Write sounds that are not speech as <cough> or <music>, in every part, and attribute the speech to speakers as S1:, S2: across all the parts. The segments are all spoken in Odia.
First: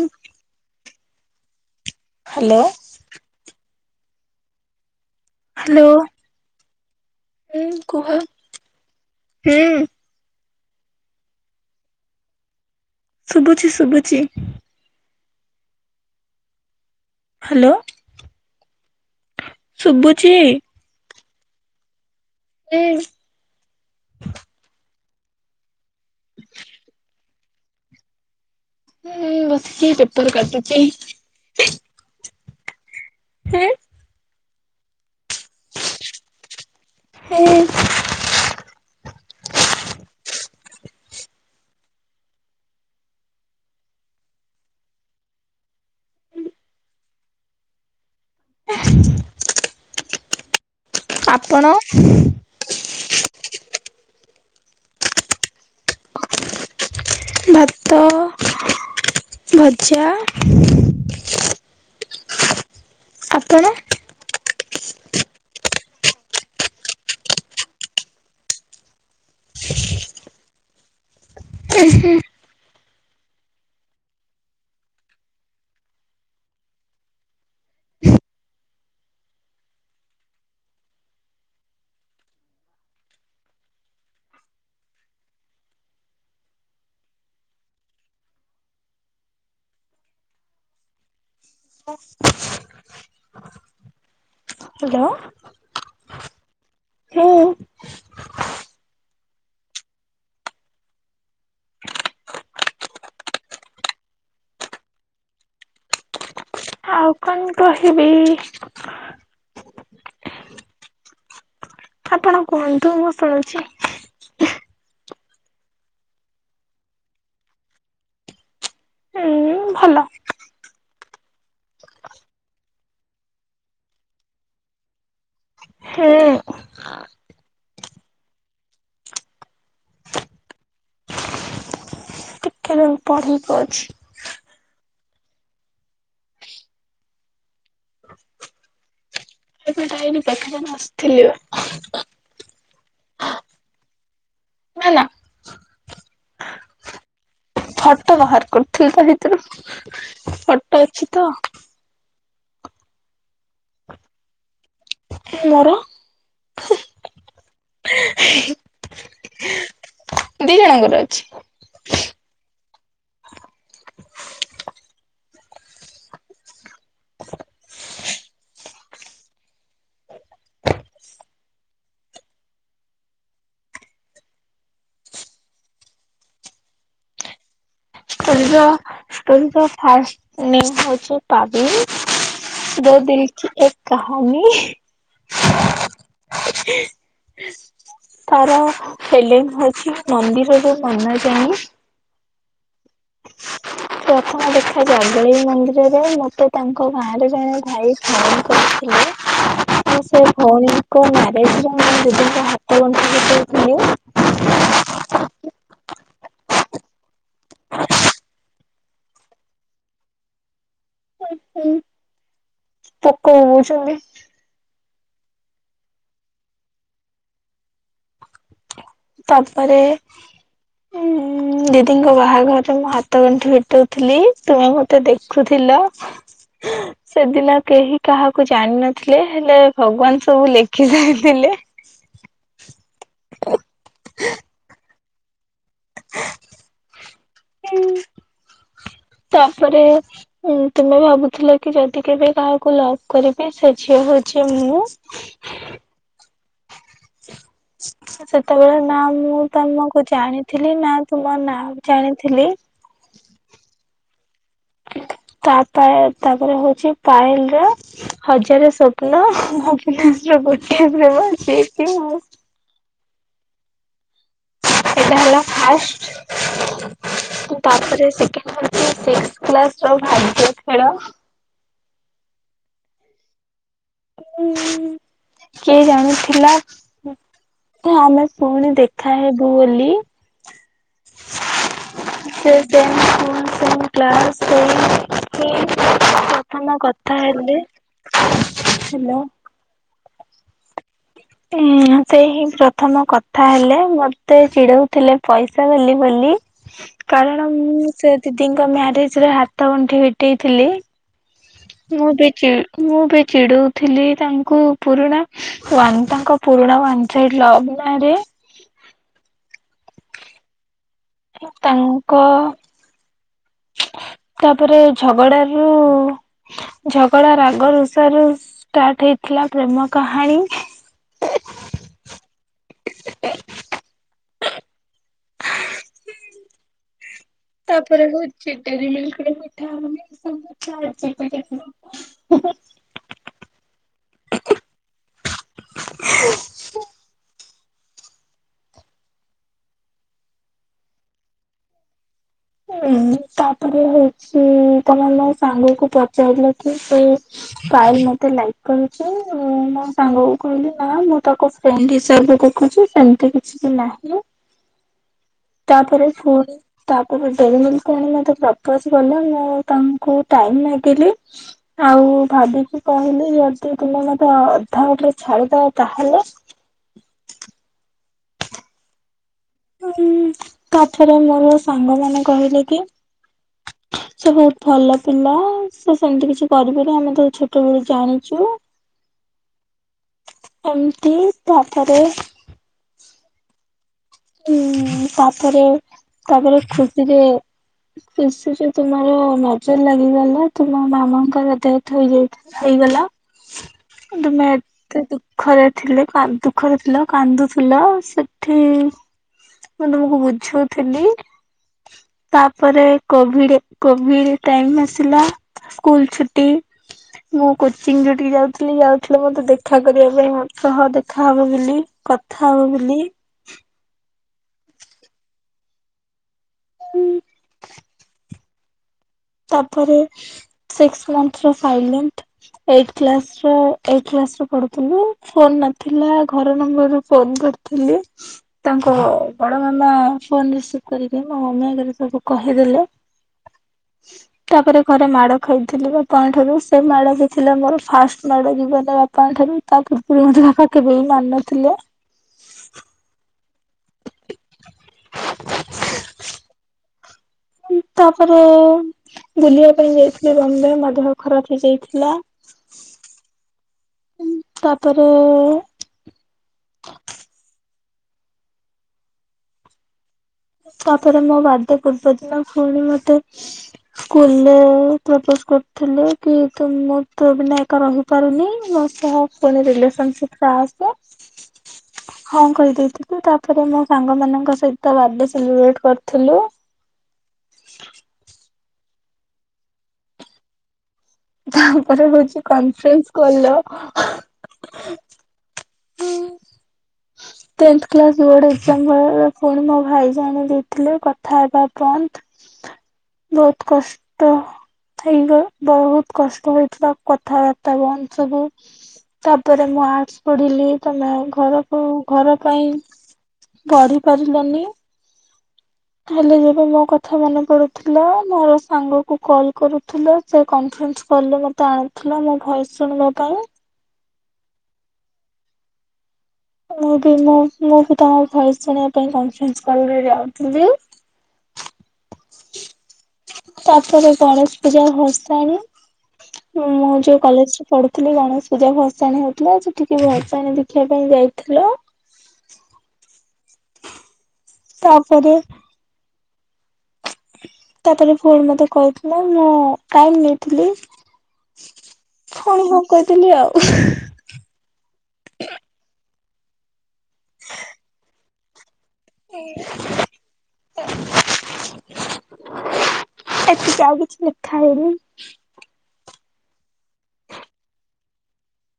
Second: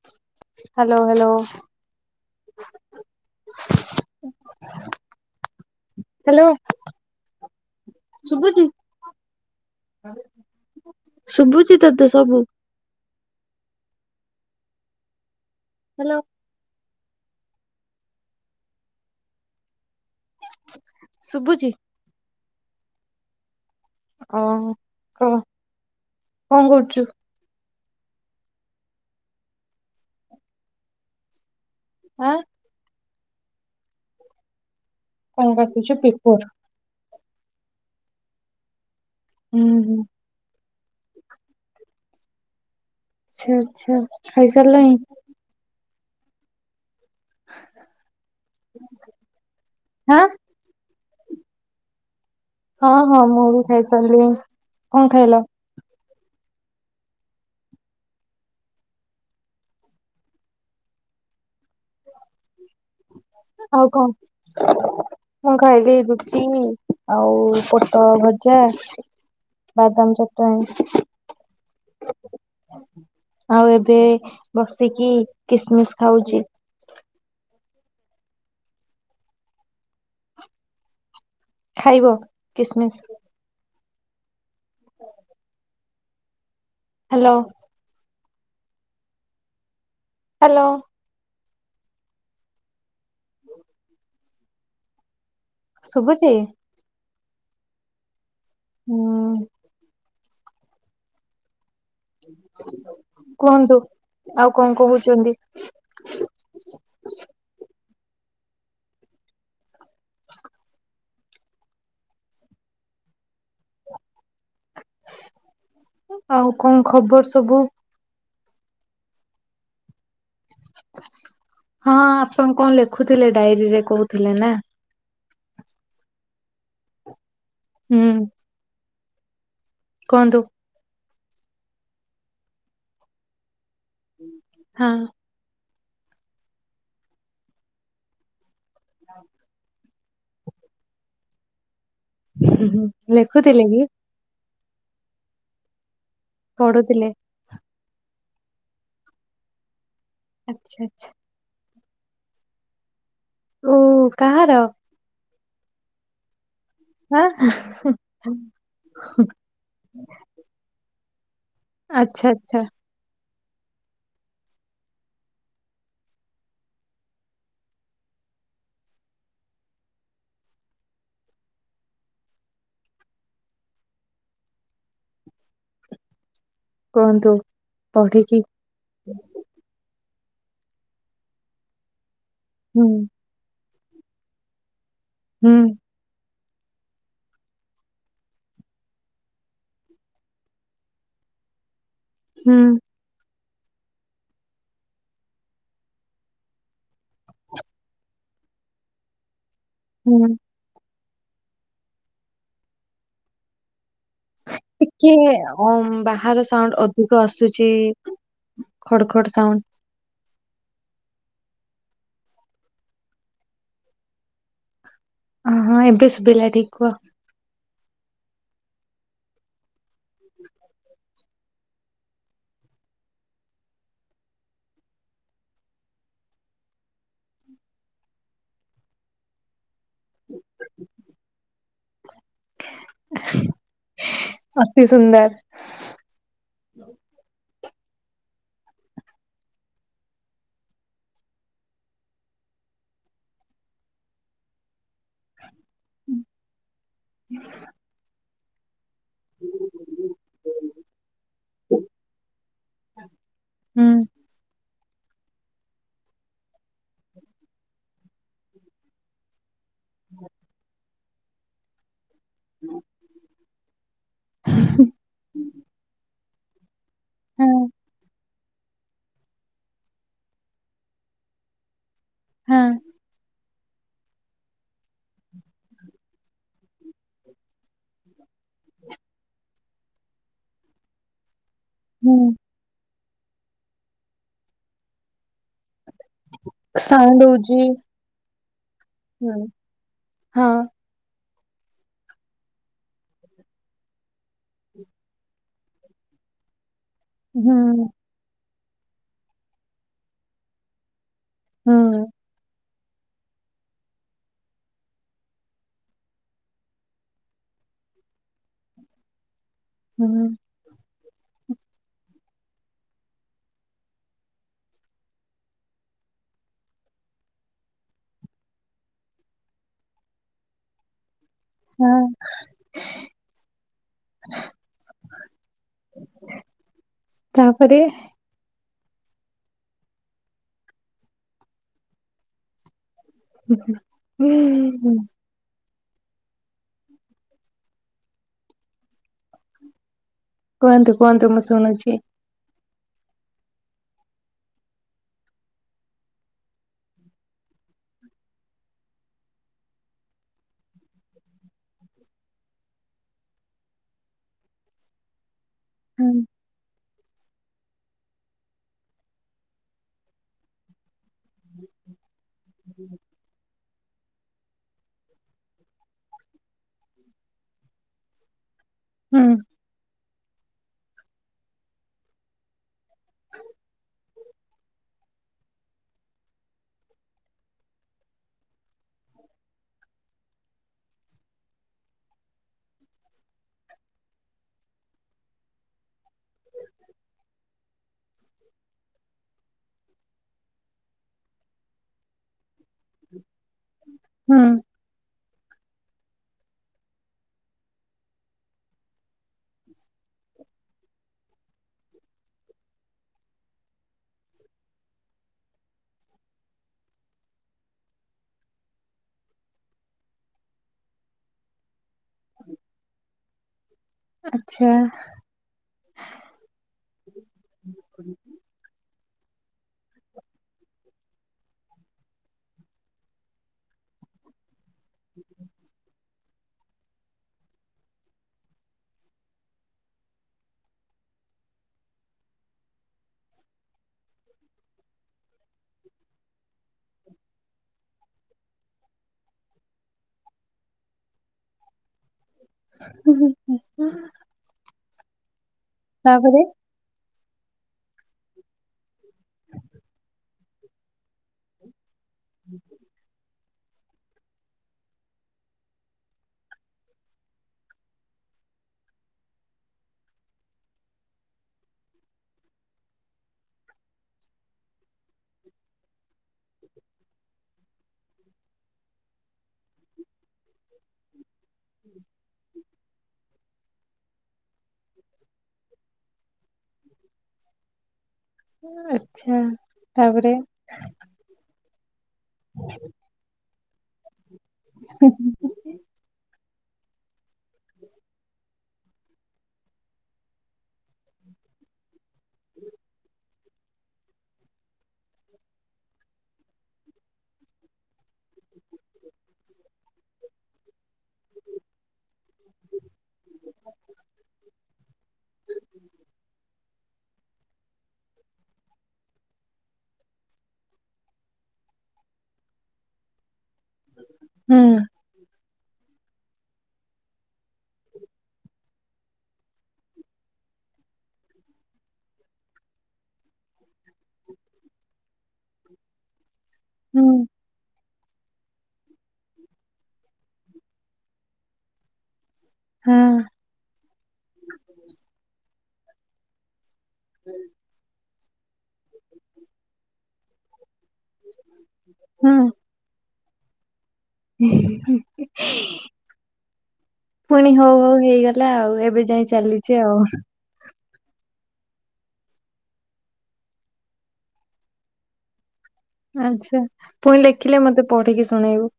S1: ଉଁ
S2: ହାଲୋ ହାଲୋ।
S1: ହାଲୋ।
S2: ହ <unintelligible>
S1: ହାଲୋ। ହୁଁ କୁହ
S2: ଶୁଭୁଛି
S1: ହୁଁ।
S2: ଶୁଭୁଚି ତତେ ସବୁ?
S1: ଶୁଭୁଚି ଶୁଭୁଚି।
S2: ହାଲୋ।
S1: ହାଲୋ। ଶୁଭୁଚି?
S2: ଶୁଭୁଚି।
S1: ଏଇ।
S2: ଓ କଁ କଁ କରୁଚୁ?
S1: ଏଇ ବସଚି ପେପର କାଟୁଚି।
S2: ଆଁ।
S1: <unintelligible>
S2: କଁ କାଟୁଛ ପେପର?
S1: ହୁଁ।
S2: ହୁଁ ହୁଁ। ଆଚ୍ଛା ଆଚ୍ଛା ଖାଇ ସାରିଲଇ। ଆଁ।
S1: ଆପଣ
S2: ହଁ ହଁ ମୁଁ ବି ଖାଇ ସାରଲୁଇ। କଁ ଖାଇଲ?
S1: ଭାତ, ଭଜା। <inaudible> ଆପଣ
S2: ଆଉ କଣ ମୁଁ ଖାଇଲି। ରୁଟି ଆଉ ପୋଟଳ ଭଜା। ବାଦାମ ଚଟଣି।
S1: <inaudible>
S2: ଆଉ ଏବେ ବସିକି କିସମିସ ଖାଉଚି। ଖାଇବ କିସମିସ? ହାଲୋ। ହାଲୋ।
S1: ହାଲୋ।
S2: ଶୁଭୁଚି?
S1: ହୁଁ।
S2: ହୁଁ। କୁହନ୍ତୁ ଆଉ କଁ କହୁଛନ୍ତି?
S1: ଆଉ କଣ କହିବି? ଆପଣ କୁହନ୍ତୁ ମୁଁ ଶୁଣୁଛି।
S2: ଆଉ କଣ ଖବର ସବୁ?
S1: ହୁଁ ଭଲ।
S2: ହଁ ଆପଣ କଣ ଲେଖୁଥିଲେ ଡାଏରୀରେ କହୁଥିଲେ ନା।
S1: ହୁଁ।
S2: ହୁଁ। କୁହନ୍ତୁ?
S1: ତୁ ପଢିବୁ ଅଛି।
S2: ହଁ। ହଁ।
S1: ମୁ ଡାଏରୀ ପାଖେରେ ବସଥିଲି ଏବେ।
S2: ଉ ହୁଁ ଲେଖୁଥିଲେ କି?
S1: <unintelligible> ନା।
S2: ପଢୁଥିଲେ।
S1: ଫଟୋ ବାହାର କରୁଥିଲି ତା ଭିତୁରୁ ଫଟୋ
S2: ଆଚ୍ଛା ଆଚ୍ଛା
S1: ଅଛି ତ।
S2: ଓ କାହାର।
S1: ମୋର।
S2: ହ ହଁ ହଁ।
S1: ଦି ଜଣଙ୍କର ଅଛି
S2: ଆଛା ଆଛା
S1: <inaudible> <unintelligible>
S2: କୁହନ୍ତୁ। ପଢିକି
S1: ଷ୍ଟୋରୀ ର ଷ୍ଟୋରୀ ର ଫାଷ୍ଟ ନେମ ହଉଚି
S2: ହୁଁ
S1: ପାବିନ। ଦୋ ଦିଲ୍ କି ଏକ କହାନୀ।
S2: ହୁଁ
S1: ହଁ ହେ ତାର ହେଲେନ ହଉଛି ମନ୍ଦିରରୁ ମନ ଯାଏ।
S2: ହୁଁ
S1: <unintelligible> ପ୍ରଥମ ଦେଖା ଜାଗୁଳାଇ ମନ୍ଦିରରେ ମତେ ତାଙ୍କ ଗାଁରେ ଜଣେ ଭାଇ ଫୋନ କରିଥିଲେ ହେଲୋ ସେ
S2: ହୁଁ।
S1: ଭଉଣୀଙ୍କ ମ୍ୟାରେଜରେ ମୁ ଦିଦିଙ୍କ ହାତ ଗଣ୍ଠି ଫିଟଉଥିଲୀ
S2: ଟିକେ ଅଁ ବାହାର ସାଉଣ୍ଡ ଅଧିକ ଆସୁଛି ଖଡ଼ ଖଡ଼ ସାଉଣ୍ଡ।
S1: ହଁ ପୋକ ବୋବଉଛନ୍ତି
S2: ଅ ହଁ ଏବେ ଶୁଭିଲା ଠିକ କୁହ।
S1: ତା ପରେ ଉଁ ଦିଦିଙ୍କ ବାହାଘରରେ ମୁଁ ହାତ ଗଣ୍ଠି ଫିଟଉଥିଲି ତୁମେ ମତେ ଦେଖୁଥିଲ। ଲୋ ସେଦିନ କେହି କାହାକୁ ଜାଣିିନଥିଲେ ହେଲେ ଭଗବାନ ସବୁ ଲେଖି ଯାଇଥିଲେ
S2: ଅତି ସୁନ୍ଦର
S1: ହୁଁ। ତାପରେ ତୁମେ ଭାବୁଥିଲ କି ଯଦି କେବେ କାହାକୁ ଲଭ୍ କରିବି ସେ ଝିଅ ସେ ଝିଅ ମୁଁ
S2: ହୁଁ
S1: ସେତେବେଳେ ନା ମୁଁ ତମକୁ ଜାଣିଥିଲି ନା ତୁମ ନାଁ ଜାଣିଥିଲି
S2: ହୁଁ
S1: ତାପ ତାପରେ ହଉଛି ପାଏଲ ର ହଜାରେ ସ୍ୱପ୍ନ ଗୋଟିଏ ପ୍ରେମ ଆସଛି ମୁଁ
S2: <unintelligible>
S1: ସେଇଟା ହେଲା ଫାଷ୍ଟ।
S2: ହଁ
S1: ତାପରେ ସେକେଣ୍ଡ ହଉଚି ସିକ୍ସ୍ କ୍ଲାସ ର ଭାଗ୍ୟ ଖେଳ।
S2: ହଁ।
S1: ହିଁ କିଏ ଜାଣିଥିଲା ଆମେ ପୁଣି ଦେଖାହବୁ ବୋଲି।
S2: ହୁଁ
S1: ସେ ସେମ। ପୁଣି ସେମ କ୍ଲାସ ସେଇ ହିଁ ପ୍ରଥମ କଥା
S2: ସାଉଣ୍ଡ
S1: ହେଲେ
S2: ହଉଛି
S1: ହାଲୋ।
S2: ହୁଁ। ହଁ।
S1: ଏ। ସେ ହିଁ ପ୍ରଥମ କଥା ହେଲେ ମତେ ଚିଡଉଥିଲେ ପଇସା ବାଲି ବୋଲି କାରଣ
S2: ହୁଁ
S1: ମୁଁ ସେ ଦିଦିଙ୍କ ମ୍ୟାରେଜ ରେ ହାତ ଗଣ୍ଠି ଫିଟେଇଥିଲି।
S2: ହୁଁ
S1: ମୁଁ ବି ଚିଡ ମୁଁ ବି ଚିଡଉଥିଲି ତାଙ୍କୁ ପୁରୁଣା ୱାଙ୍ଗ ତାଙ୍କ ପୁରୁଣା ୱାନ ସାଇଡ୍ ଲଭ୍ ନାରେ।
S2: ହୁଁ।
S1: ତାଙ୍କ ତାପରେ ଝଗଡା ରୁ ଝଗଡା ରାଗ ରଷାରୁ ଷ୍ଟାର୍ଟ ହେଇଥିଲା ପ୍ରେମ କାହାଣୀ।
S2: ହଁ <unintelligible>
S1: ତାପରେ ହଉଛି। ଏରିମିଲିକି ମିଠା ହଉନି ସବୁ <unintelligible>
S2: ହୁଁ ହୁଁ। କୁହନ୍ତୁ କୁହନ୍ତୁ ମୁଁ ଶୁଣୁଛି।
S1: ହୁଁ। ତାପରେ ହଉଛି ତମେ ମୋ ସାଙ୍ଗକୁ ପଚାରିଲ କି ସେ ପା ମତେ ଲାଇକ୍ କରୁଛି ମୋ ସାଙ୍ଗକୁ କହିଲି ନା ମୁଁ ତା ଫ୍ରେଣ୍ଡ ହିସାବରେ ଦେଖୁଛି। ଏମିତି କିଛି ବି ନାହିଁ ତାପରେ
S2: ହୁଁ
S1: ପୁଣି ତା ଗୋଟେ ଡେରିମିଲ୍କ ମୋତେ ପ୍ରପୋଜ୍ କଲେ ମୁଁ ତାଙ୍କୁ ଟାଇମ୍ ମାଗିଲି ଆଉ। ଭାବିକି କହିଲି ଇଏସ। ସେ ପିଲା ମତେ ଅଧା ବାଟରେ ଛାଡିଦବ ତାହେଲେ?
S2: ହୁଁ।
S1: <inaudible> ତାଥରେ ମୋର ସାଙ୍ଗ ମାନେ କହିଲେ କି? ସେ ବହୁତ ଭଲ ପିଲା ସେ ସେମତି କିଛି କରିବନି ଆମେ ତ ଛୋଟବେଳୁ ଜାଣିଛୁ। ଏମତି ତାପରେ ହୁଁ ତାପରେ ତାପରେ ଛୁଟି ରେ <inaudible> ତୁମର ନଜର ଲାଗିଗଲା ତୁମ ମାମାଙ୍କର ଦେହେତ ହେଇଯାଇଛି। ହେଇଗଲା କିନ୍ତୁ ମା
S2: ହୁଁ
S1: ଏତ ଦୁଃଖ। ଦୁଖରେ ଥିଲେ କାଦୁ ଦୁଃଖରେ ଥିଲା କାନ୍ଦୁଥିଲ ସେଠି। ମୁଁ ତମକୁ ବୁଝୁଥିଲି। ତାପରେ କୋଭିଡ କୋଭିଡ ଟାଇମ ଆସିଲା ସ୍କୁଲ ଛୁଟି ମୁଁ କୋଚିଂ ଯୋଠିକି ଯାଉଥିଲି ଯାଉଥିଲେ ମତେ ଦେଖା କରିବା ପାଇଁ ମତ ଦେଖାହବ ବୋଲି ଥାଉ। ବିଲି
S2: ଆଛା।
S1: ତାପରେ ସିକସ ମନଥର ସାଇଲେଣ୍ଟ ଏଇଟ୍ କ୍ଲାସ ର ପଢୁଥିଲି ଫୋନ ନଥିଲା। ଘର ନମ୍ବରୁ ଫୋନ କରିଥିଲି ତାଙ୍କ ବଡ଼ ମାମା ଫୋନ ରିସିଭି କରିଲେ। ମୋ ମମି ଆଗରେ ସବୁ କହିଦେଲେ। ତାପରେ ଘରେ ମାଡ ଖାଇଥିଲି ବାପାଙ୍କ ଠାରୁ ସେ ମାଡ ହି ଥିଲା ମୋର ଫାଷ୍ଟ୍ ମାଡ ଜୀବନରେ ବାପାଙ୍କ ଠାରୁ। ତା ପୂର୍ବରୁ ମତେ ବାପା କେବେ ବିି ମାରିନଥିଲେ।
S2: ହୁଁ, ହୁଁ <inaudible>
S1: <unintelligible>
S2: ତାପରେ
S1: ତାପରେ ବୁଲିବା ପାଇଁ ଯାଇଥିଲି ବମ୍ବେ ମୋ ଦେହ ଖରାପ ହେଇଯାଇଥି ଲା ତାପରେ ତାପରେ ମୋ ବାଡେ ପୂର୍ବ ଦିନ ପୁଣି ମତେ ସ୍କୁଲରେ ପ୍ର ପୋଜ୍ କରୁଥିଲେ କି ତୁ ମୁଁ ତୋ ବିନା ଏକା ରହିପାରୁନି ମୋ ସହ ପୁଣି ରିଲେସନସିପ୍ ଆସେ ହଁ କହିଦେଇଥିଲି ତାପରେ ମୋ ସାଙ୍ଗ ମାନଙ୍କ ସହିତ ବାଡେ ସେଲିବ୍ରେଟ କରିଥିଲୁ।
S2: ଆଚ୍ଛା ତାପରେ
S1: ତାପରେ ହଉଛି କନଫ୍ରେରନ୍ସ କଲ।
S2: <inaudible>
S1: Tenth class board. ସମୟରେ ପୁଣି ମୋ ଭାଇ ଜାଣି ଦେଇଥିଲେ କଥା ହବା ବନ୍ଦ। ବହୁତୁ କଷ୍ଟ। ସେଇପା ବହୁତୁ କଷ୍ଟ ହୋଇଥିଲା କଥାବାର୍ତ୍ତା ବନ୍ଦ ସବୁ ତାପରେ ମୁଁ ଆର୍ଟ୍ସ ପଢିଲି ତମେ ଘରକୁ ଘର ପାଇଁ ପଢି ପାରିଲନି।
S2: ହ <unintelligible>
S1: ହେଲେ ଯେବେ ମୋ କଥା ମନେ ପଡ଼ୁଥିଲା, ମୋର ସାଙ୍ଗକୁ କଲ୍ କରୁଥିଲ। ସେ କନଫରେନ୍ସ କଲ୍ ରେ ମୋତେ ଆଣି ଥିଲା ମୋ ଭଏସ ଶୁଣିବା ପାଇଁ।
S2: ହୁଁ।
S1: ମୁଁ ବି ମୁଁ ମୁ ବି ତମ ଭଏସ୍ ଶୁଣିବା ପାଇଁ କନଫରେନ୍ସ କଲରେ ଯାଉଥିଲି। ତାପରେ ଗଣେଶ ପୂଜା ଭସାଣି ହଁ- ମୁଁ
S2: ହୁଁ
S1: ଯୋଉ କଲେଜରେ ପଢୁ ଥିଲି ଗଣେଶ ପୂଜା ଭସାଣି ହଉଥିଲା, ସେଠିକି ଭସାଣି ଦେଖିବା ପାଇଁ ଯାଇଥିଲ। <inaudible>
S2: ହୁଁ।
S1: ତାପରେ
S2: ଯାଇଚି।
S1: ତାରେ ପୁଣି ମତେ କହିଥିଲା, ମୁଁ ଟାଇମ୍ ନେଇଥିଲି। ଫୁଣି ହଁ କହିଦେଲି ଆଉ।
S2: ହିଁ - ହିଁ। ପୁଣି ହଉ ହଉ ହେଇଗଲା ଆଉ, ଏବେ ଯାଏଁ ଚାଲିଛି ଆଉ।
S1: <inaudible> ଏତିକି, ଆଉ କିଛି ଲେଖା ହେଇନି?
S2: ଆଚ୍ଛା ପୁଣି ଲେଖିଲେ ମତେ ପଢିକି ଶୁଣେଇବୁ।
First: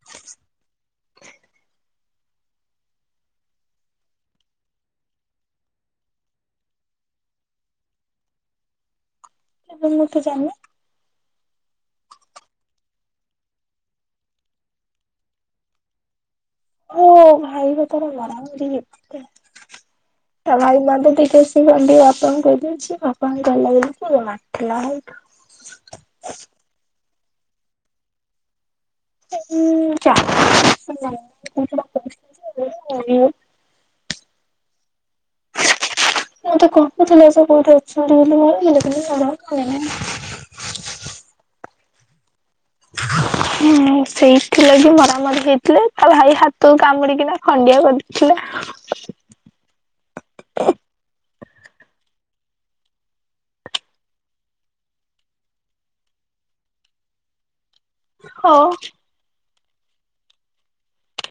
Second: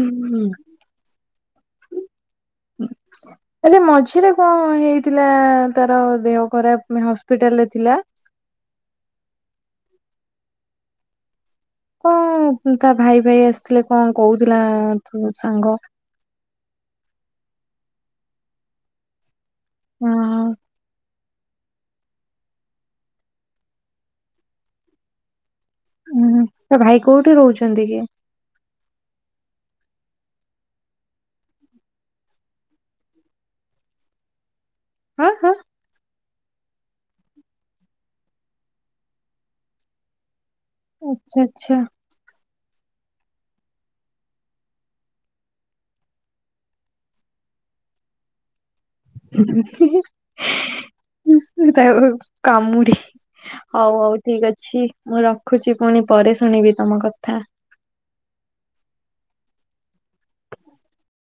S2: ହୁଁ- ହୁଁ।
S1: <unintelligible>
S2: ହୁଁ <inaudible> ହେଲେ ମଝିରେ କଣ ହେଇଥିଲା, ତାର ଦେହ ଖରାପ ହସ୍ପିଟାଲରେ ଥିଲା।
S1: <unintelligible> ମୁଁ ତ ଜାଣିନି?
S2: କଣ ତା ଭାଇ ଭାଇ ଆସିଥିଲେ, କଣ କହୁଥିଲା ସାଙ୍ଗ
S1: ହଁ ଭାଇ ବା ତାର ନାହାନ୍ତି,
S2: ହଁ
S1: ତା ଭାଇ ବଡେ <unintelligible> ଇ ସେ ଖଣ୍ଡି ବାପାଙ୍କୁ କହିଦେଇଛି, ବାପାଙ୍କୁ ଭଲ ଲାଗିଲାନି ସେ ମାରିଥିଲା ଆଉ
S2: ହୁଁ ତା ଭାଇ କୋଉଠି ରହୁଛନ୍ତି କି?
S1: ଉଁ <inaudible>
S2: ହଁ ହଁ
S1: ମତେ କହୁଥିଲା ସେ କୋଉଠି ଅଛନ୍ତି ବୋଲି, ମୋର <unintelligible> ଆଉ ମନେ ନାହିଁ।
S2: ଆଛା।
S1: ହୁଁ ସେଇଥିଲାଗି ମରାମରି ହେଇଥିଲେ, ତା ଭାଇ ହାତ କାମୁଡିକିନା ଖଣ୍ଡ ଣ୍ଡିଆ କରିଦେଇଥିଲା।
S2: <unintelligible> କାମୁଡି ହଉ ହଉ ଠିକ ଅଛି ମୁଁ ରଖୁଛି, ପୁଣି ପରେ ଶୁଣିବି ତମ କଥା।
S1: ହଉ।